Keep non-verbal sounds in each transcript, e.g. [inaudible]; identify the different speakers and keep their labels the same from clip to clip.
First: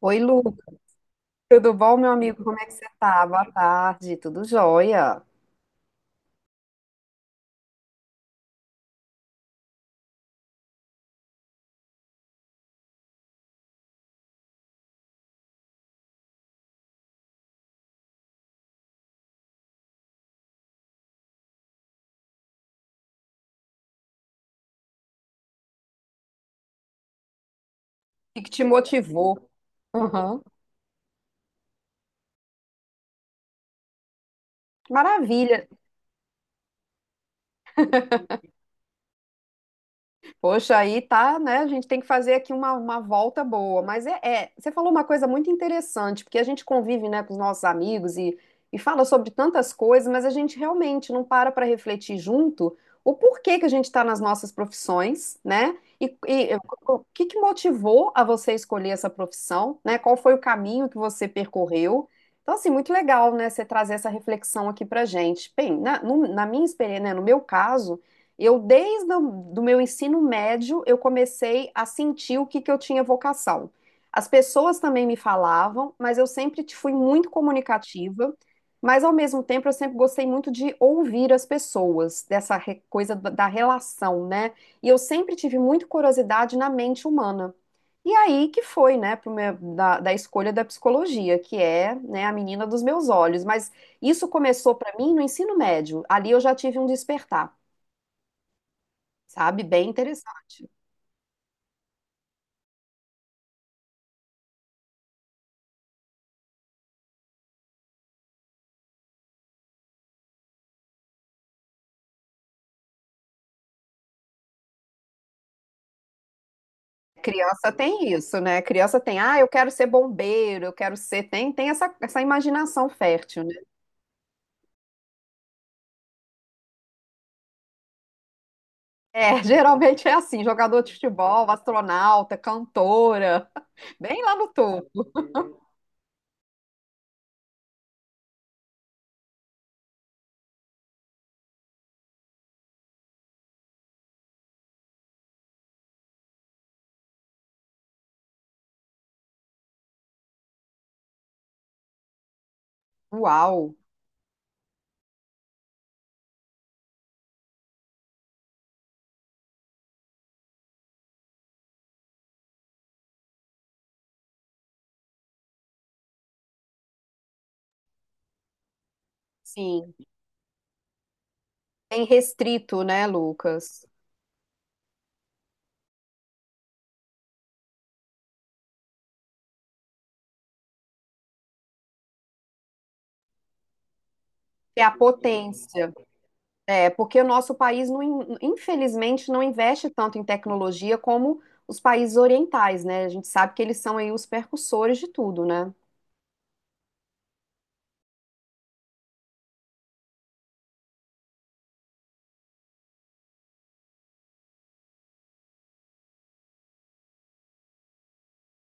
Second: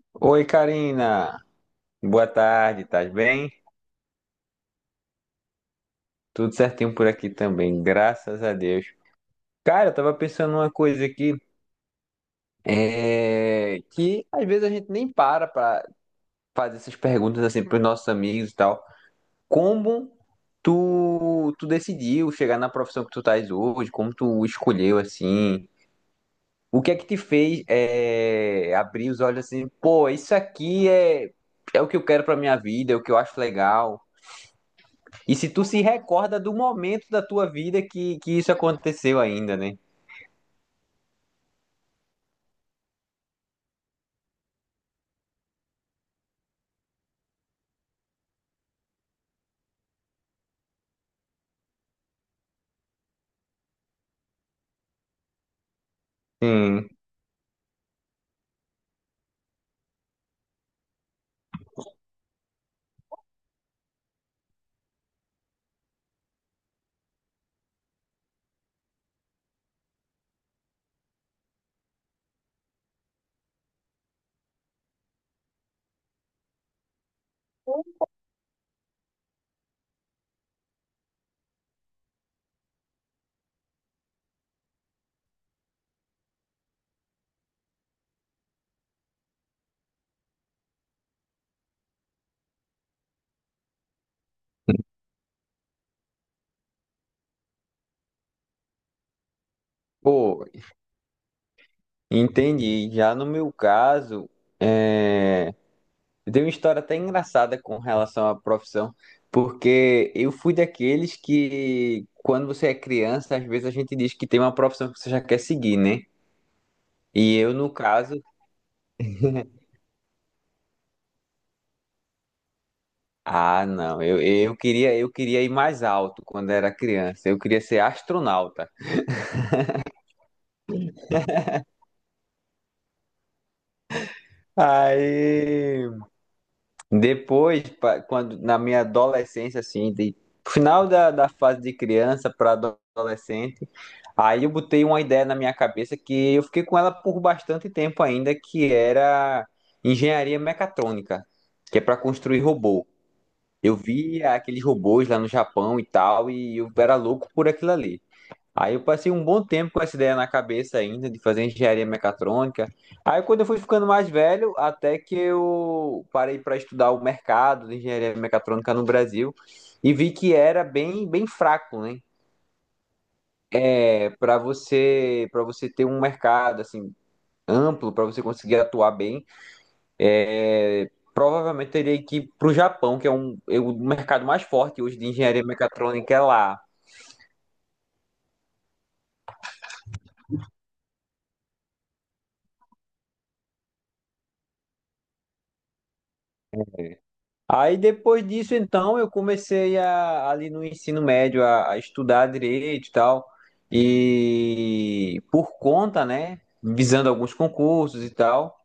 Speaker 1: Oi,
Speaker 2: Oi,
Speaker 1: Lucas.
Speaker 2: Karina.
Speaker 1: Tudo bom, meu
Speaker 2: Boa
Speaker 1: amigo? Como é que
Speaker 2: tarde,
Speaker 1: você
Speaker 2: tá
Speaker 1: tá? Boa
Speaker 2: bem?
Speaker 1: tarde. Tudo jóia? O
Speaker 2: Tudo certinho por aqui também, graças a Deus. Cara, eu tava pensando numa coisa aqui, que às vezes a gente nem para pra fazer essas perguntas assim pros nossos amigos e tal. Como tu decidiu chegar na profissão que tu estás hoje? Como tu escolheu assim? O que é que te fez
Speaker 1: que que te
Speaker 2: abrir os olhos
Speaker 1: motivou?
Speaker 2: assim, pô,
Speaker 1: Uhum.
Speaker 2: é o que eu quero pra minha vida, é o que eu acho legal. E se tu
Speaker 1: Maravilha.
Speaker 2: se recorda do momento da tua vida que isso aconteceu ainda, né?
Speaker 1: Poxa, aí tá, né? A gente tem que fazer aqui uma volta boa. Mas você falou uma coisa muito interessante, porque a gente convive, né, com os nossos amigos e fala sobre tantas coisas, mas a gente realmente não para para refletir junto o porquê que a gente está nas nossas profissões, né? E
Speaker 2: Sim.
Speaker 1: o que que motivou a você escolher essa profissão, né? Qual foi o caminho que você percorreu? Então, assim, muito legal, né, você trazer essa reflexão aqui pra gente. Bem, na minha experiência, né, no meu caso. Eu, desde o do meu ensino médio, eu comecei a sentir que eu tinha vocação. As pessoas também me falavam, mas eu sempre fui muito comunicativa, mas ao mesmo tempo eu sempre gostei muito de ouvir as pessoas, dessa coisa da relação, né? E eu sempre tive muito curiosidade na mente humana. E aí que foi, né, da escolha da psicologia, que é, né, a menina dos meus olhos. Mas isso começou para mim no ensino médio. Ali eu já tive um despertar. Sabe? Bem
Speaker 2: Pô,
Speaker 1: interessante.
Speaker 2: entendi. Já no meu caso, é... eu tenho uma história até engraçada com relação à profissão, porque eu fui daqueles que, quando você é criança, às vezes a gente diz que tem uma profissão que você já quer seguir, né? E eu,
Speaker 1: Criança
Speaker 2: no
Speaker 1: tem
Speaker 2: caso,
Speaker 1: isso, né? Criança tem, ah, eu quero ser bombeiro, eu quero ser. Tem essa, essa imaginação fértil, né?
Speaker 2: ah, não, eu queria ir mais alto quando era criança, eu queria ser astronauta.
Speaker 1: É, [laughs] geralmente é assim: jogador de futebol, astronauta, cantora, [laughs] bem lá no topo.
Speaker 2: Aí Quando na minha adolescência, assim, de final da fase de criança para adolescente, aí eu botei uma ideia na minha cabeça que eu fiquei com ela por bastante tempo ainda, que era engenharia mecatrônica, que é para construir robô.
Speaker 1: Uau!
Speaker 2: Eu via aqueles robôs lá no Japão e tal, e eu era louco por aquilo ali. Aí eu passei um bom tempo com essa ideia na cabeça ainda, de fazer engenharia mecatrônica. Aí quando eu fui ficando mais velho, até que eu parei para estudar o mercado de engenharia mecatrônica no Brasil
Speaker 1: Sim,
Speaker 2: e vi que era bem fraco, né?
Speaker 1: tem restrito, né, Lucas?
Speaker 2: É, para você ter um mercado assim amplo, para você conseguir atuar bem, provavelmente teria que ir para o Japão, que é é o mercado mais forte
Speaker 1: É a
Speaker 2: hoje de engenharia
Speaker 1: potência.
Speaker 2: mecatrônica é lá.
Speaker 1: É, porque o nosso país, não, infelizmente, não investe tanto em tecnologia como os países orientais, né? A gente sabe que eles são aí os percussores de tudo, né?
Speaker 2: Aí depois disso, então, eu comecei ali no ensino médio a estudar direito e tal. E por conta, né, visando alguns concursos e tal.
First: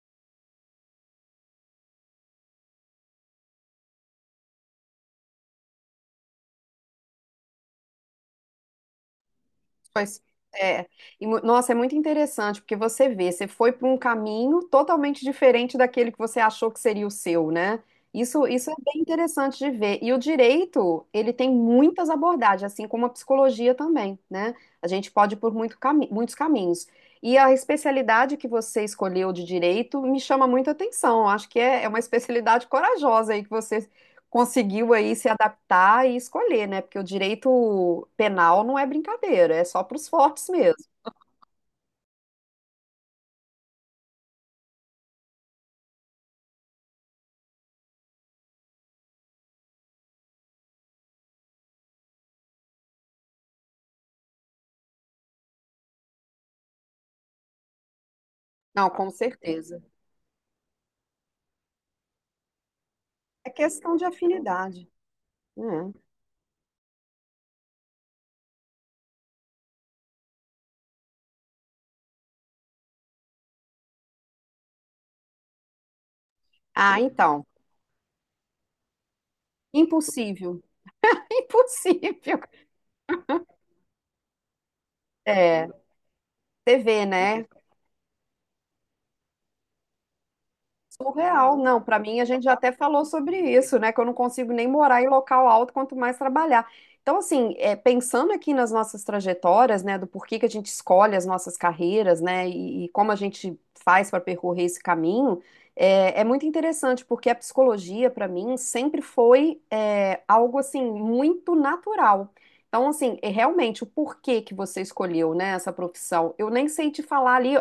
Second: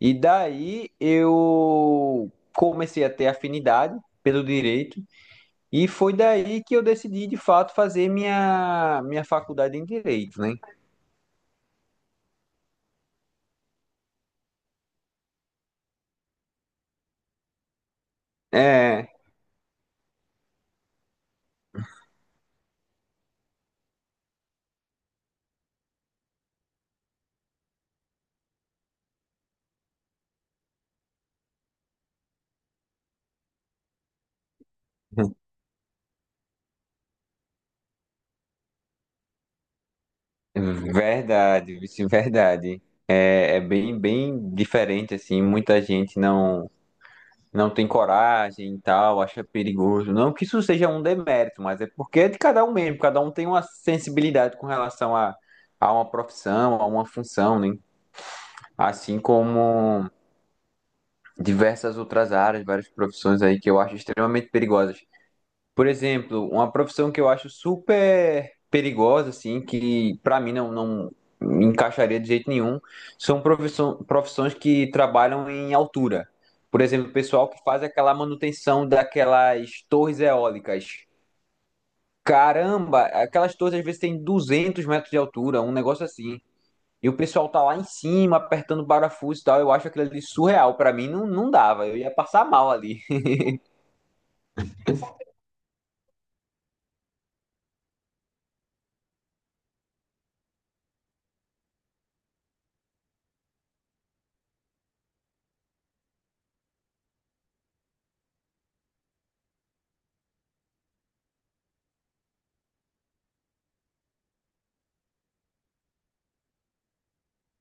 Speaker 2: E daí eu comecei a ter afinidade pelo direito. E foi daí que eu decidi, de fato, fazer minha faculdade em
Speaker 1: Pois
Speaker 2: direito, né?
Speaker 1: é. E, nossa, é muito interessante, porque você vê, você foi para um caminho totalmente diferente daquele que você achou que seria o seu, né? Isso é bem
Speaker 2: É,
Speaker 1: interessante de ver. E o direito, ele tem muitas abordagens, assim como a psicologia também, né? A gente pode ir por muitos caminhos. E a especialidade que você escolheu de direito me chama muita atenção. Acho que é uma especialidade corajosa aí que você conseguiu aí se
Speaker 2: [laughs]
Speaker 1: adaptar e escolher, né? Porque o direito penal não é brincadeira, é só para os fortes mesmo.
Speaker 2: verdade, vice, verdade. É, bem diferente, assim, muita gente não tem coragem e tal, acha perigoso. Não que isso seja um demérito, mas é porque é de cada um mesmo, cada um tem uma sensibilidade a uma profissão, a uma função, né?
Speaker 1: Não, com
Speaker 2: Assim
Speaker 1: certeza.
Speaker 2: como diversas outras áreas, várias profissões
Speaker 1: É
Speaker 2: aí que eu
Speaker 1: questão
Speaker 2: acho
Speaker 1: de
Speaker 2: extremamente
Speaker 1: afinidade.
Speaker 2: perigosas. Por
Speaker 1: Né?
Speaker 2: exemplo, uma profissão que eu acho super perigosa, assim, que pra mim não me encaixaria de jeito nenhum, são profissões que trabalham em altura. Por
Speaker 1: Ah,
Speaker 2: exemplo, o
Speaker 1: então.
Speaker 2: pessoal que faz aquela manutenção daquelas torres
Speaker 1: Impossível.
Speaker 2: eólicas.
Speaker 1: [laughs] Impossível.
Speaker 2: Caramba, aquelas torres às vezes têm 200 metros de altura,
Speaker 1: É,
Speaker 2: um negócio assim.
Speaker 1: você vê,
Speaker 2: E o
Speaker 1: né?
Speaker 2: pessoal tá lá em cima, apertando parafuso e tal. Eu acho aquilo ali surreal. Pra mim, não
Speaker 1: Surreal, não.
Speaker 2: dava. Eu
Speaker 1: Para
Speaker 2: ia
Speaker 1: mim, a gente
Speaker 2: passar
Speaker 1: já até
Speaker 2: mal ali.
Speaker 1: falou sobre isso, né? Que eu não consigo nem morar em local alto, quanto mais trabalhar. Então, assim, é, pensando aqui nas nossas trajetórias, né? Do porquê que a gente escolhe as nossas carreiras, né? E como a gente faz para percorrer esse caminho, é, é muito interessante, porque a psicologia, para mim, sempre foi é, algo, assim, muito natural. Então, assim, é realmente, o porquê que você escolheu, né? Essa profissão, eu nem sei te falar ali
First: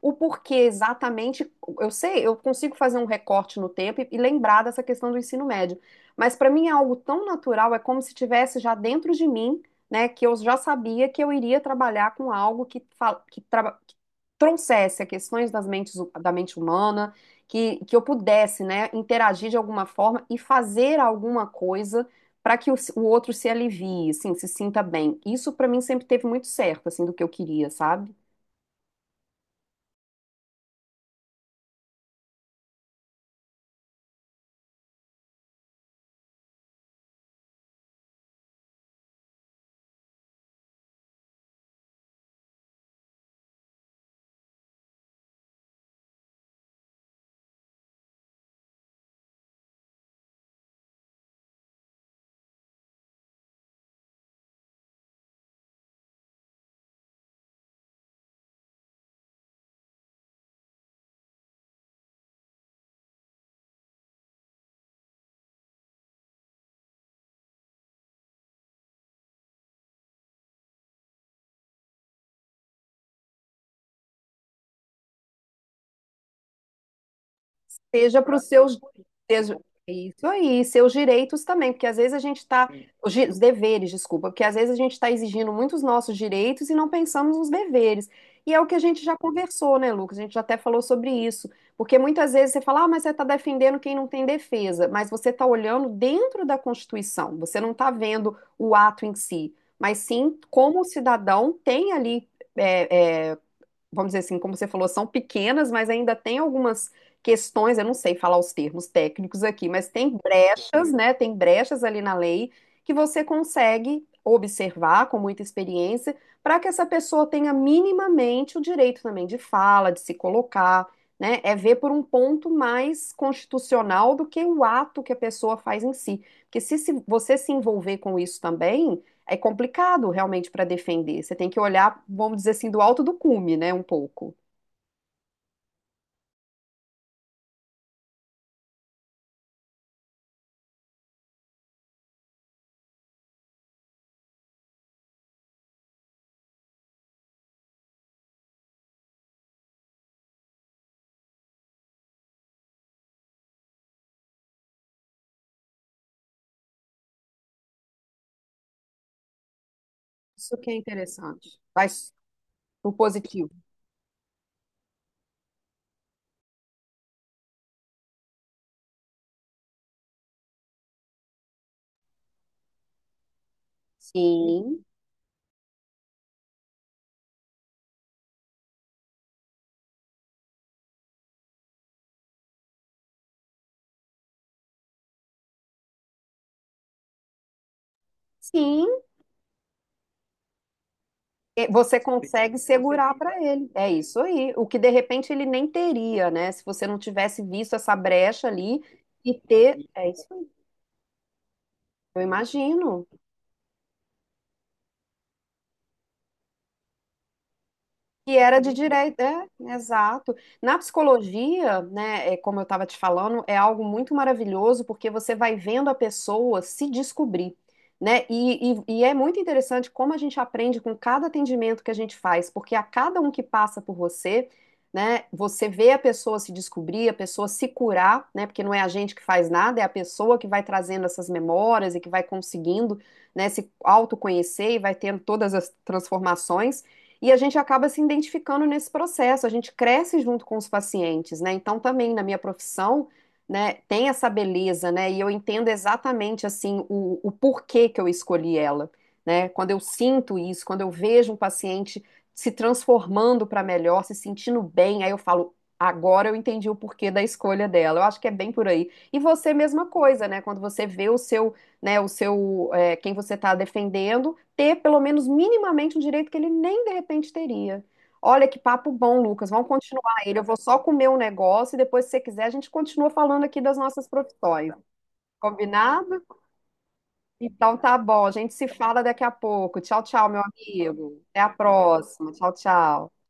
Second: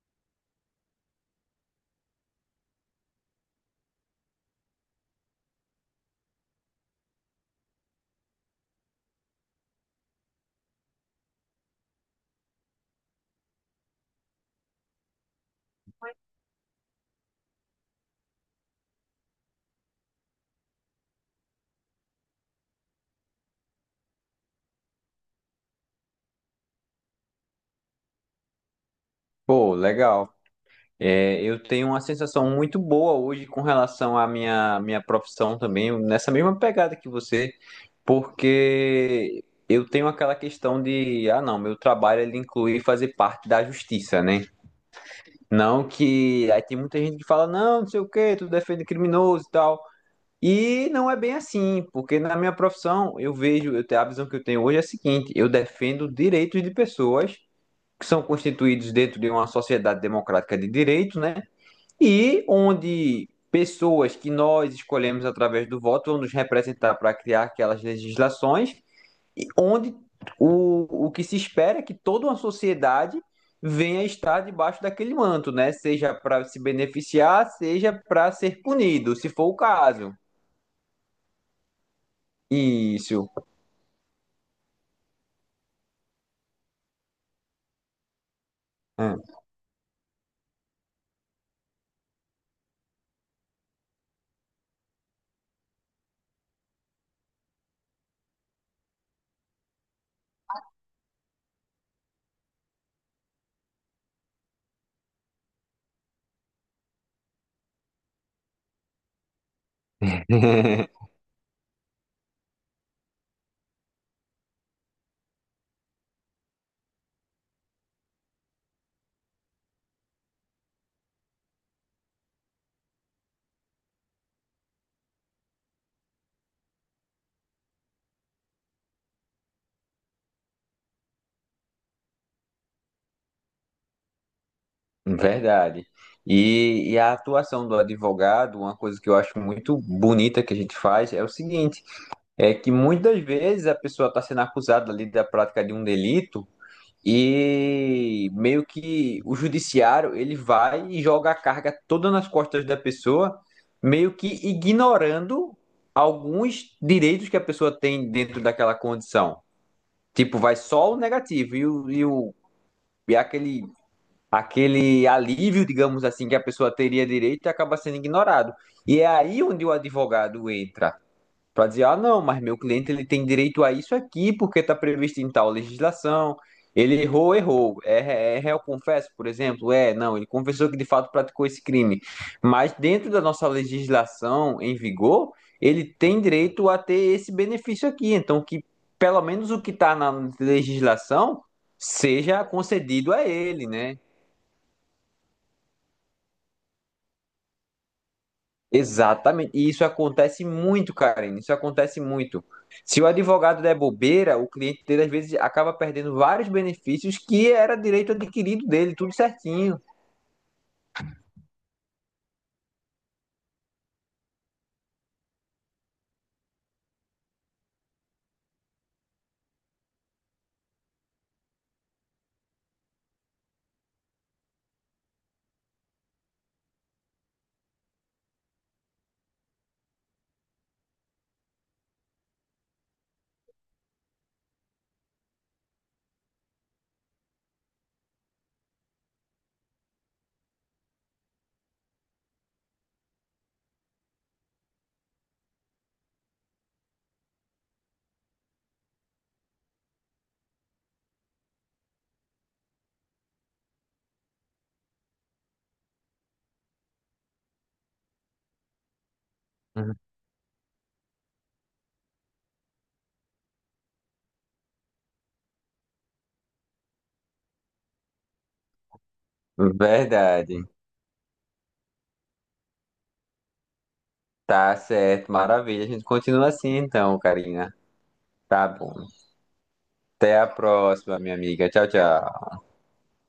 Speaker 1: o porquê exatamente eu sei, eu consigo fazer um recorte no tempo e lembrar dessa questão do ensino médio. Mas para mim é algo tão natural, é como se tivesse já dentro de mim, né, que eu já sabia que eu iria trabalhar com algo que trouxesse as questões da mente humana, que eu pudesse, né, interagir de alguma forma e fazer alguma coisa para que o outro se alivie, assim, se sinta bem. Isso para mim sempre teve muito certo, assim, do que eu queria, sabe?
Speaker 2: [laughs] Pô, legal. É, eu tenho uma sensação muito boa hoje com relação à minha profissão também, nessa mesma pegada que você, porque eu tenho aquela questão de, ah, não, meu trabalho ele inclui fazer parte da justiça, né? Não que aí tem muita gente que fala, não, não sei o quê, tu defende criminoso e tal. E não é bem assim, porque na minha profissão eu vejo, eu tenho a visão que eu tenho hoje é a seguinte, eu defendo direitos de pessoas que são constituídos dentro de uma sociedade democrática de direito, né? E onde pessoas que nós escolhemos através do voto vão nos representar para criar aquelas legislações, e onde o que se espera é que toda uma sociedade venha estar debaixo daquele manto, né? Seja para se beneficiar, seja
Speaker 1: Seja
Speaker 2: para
Speaker 1: para os
Speaker 2: ser
Speaker 1: seus,
Speaker 2: punido, se for o
Speaker 1: seja- é
Speaker 2: caso.
Speaker 1: isso aí, seus direitos também, porque às vezes
Speaker 2: Isso.
Speaker 1: os deveres, desculpa, porque às vezes a gente está exigindo muitos nossos direitos e não pensamos nos deveres. E é o que a gente já
Speaker 2: É.
Speaker 1: conversou, né, Lucas? A gente já até falou sobre isso. Porque muitas vezes você fala, ah, mas você está defendendo quem não tem defesa, mas você está olhando dentro da Constituição, você não está vendo o ato em si, mas sim como o cidadão tem ali. É, é, vamos dizer assim, como você falou, são pequenas, mas ainda tem algumas questões, eu não sei falar os termos técnicos aqui, mas tem brechas,
Speaker 2: [laughs]
Speaker 1: né? Tem brechas ali na lei que você consegue observar com muita experiência para que essa pessoa tenha minimamente o direito também de fala, de se colocar, né? É ver por um ponto mais constitucional do que o ato que a pessoa faz em si. Porque se você se envolver com isso também é complicado realmente para defender. Você tem que olhar, vamos dizer assim, do alto do cume, né, um pouco.
Speaker 2: Verdade. E a atuação do advogado, uma coisa que eu acho muito bonita que a gente faz, é o seguinte. É que muitas vezes a pessoa está sendo acusada ali da prática de um delito e meio que o judiciário ele vai e joga a carga toda nas costas da pessoa, meio que ignorando alguns direitos que a pessoa tem dentro daquela condição. Tipo, vai
Speaker 1: Isso que é
Speaker 2: só o negativo
Speaker 1: interessante.
Speaker 2: e, o, e,
Speaker 1: Mas
Speaker 2: o,
Speaker 1: o
Speaker 2: e
Speaker 1: positivo.
Speaker 2: aquele, aquele alívio, digamos assim, que a pessoa teria direito acaba sendo ignorado. E é aí onde o advogado entra. Para dizer, ah, não, mas meu cliente ele tem direito a isso aqui porque está
Speaker 1: Sim,
Speaker 2: previsto em tal legislação. Ele errou, errou. É, é réu confesso, por exemplo? É, não, ele confessou que de fato praticou esse crime. Mas dentro da nossa legislação em vigor, ele tem direito a ter esse benefício aqui. Então, que
Speaker 1: sim.
Speaker 2: pelo menos o que está na legislação
Speaker 1: E você
Speaker 2: seja
Speaker 1: consegue segurar
Speaker 2: concedido a
Speaker 1: para ele.
Speaker 2: ele,
Speaker 1: É
Speaker 2: né?
Speaker 1: isso aí. O que de repente ele nem teria, né? Se você não tivesse visto essa brecha ali e
Speaker 2: Exatamente. E
Speaker 1: ter.
Speaker 2: isso
Speaker 1: É isso aí.
Speaker 2: acontece muito, Karine. Isso acontece
Speaker 1: Eu
Speaker 2: muito. Se
Speaker 1: imagino.
Speaker 2: o advogado der bobeira, o cliente dele às vezes acaba perdendo vários benefícios que era direito
Speaker 1: Que era
Speaker 2: adquirido
Speaker 1: de
Speaker 2: dele, tudo
Speaker 1: direito, é,
Speaker 2: certinho.
Speaker 1: exato. Na psicologia, né, é, como eu estava te falando, é algo muito maravilhoso porque você vai vendo a pessoa se descobrir, né? E é muito interessante como a gente aprende com cada atendimento que a gente faz, porque a cada um que passa por você, né, você vê a pessoa se descobrir, a pessoa se curar, né? Porque não é a gente que faz nada, é a pessoa que vai trazendo essas memórias e que vai conseguindo, né, se autoconhecer e vai tendo todas as transformações. E a gente acaba se identificando nesse processo, a gente cresce junto com os pacientes, né? Então, também na minha profissão, né, tem essa beleza, né? E eu entendo exatamente, assim, o porquê que eu escolhi ela, né? Quando eu sinto isso, quando eu vejo um paciente se transformando para melhor, se sentindo bem, aí eu falo, agora eu entendi o porquê da escolha dela. Eu acho que é bem por aí. E você, mesma
Speaker 2: Uhum.
Speaker 1: coisa, né? Quando você vê o seu, é, quem você está defendendo ter pelo menos minimamente um direito que ele nem de repente teria. Olha que papo bom, Lucas. Vamos continuar ele. Eu vou
Speaker 2: Verdade.
Speaker 1: só comer um negócio e depois, se você quiser, a gente continua falando aqui das nossas profissões.
Speaker 2: Tá certo, maravilha. A gente
Speaker 1: Combinado?
Speaker 2: continua assim então,
Speaker 1: Então
Speaker 2: Karina.
Speaker 1: tá bom. A gente se
Speaker 2: Tá bom.
Speaker 1: fala daqui a pouco. Tchau, tchau, meu
Speaker 2: Até a
Speaker 1: amigo.
Speaker 2: próxima, minha
Speaker 1: Até a
Speaker 2: amiga. Tchau, tchau.
Speaker 1: próxima. Tchau, tchau.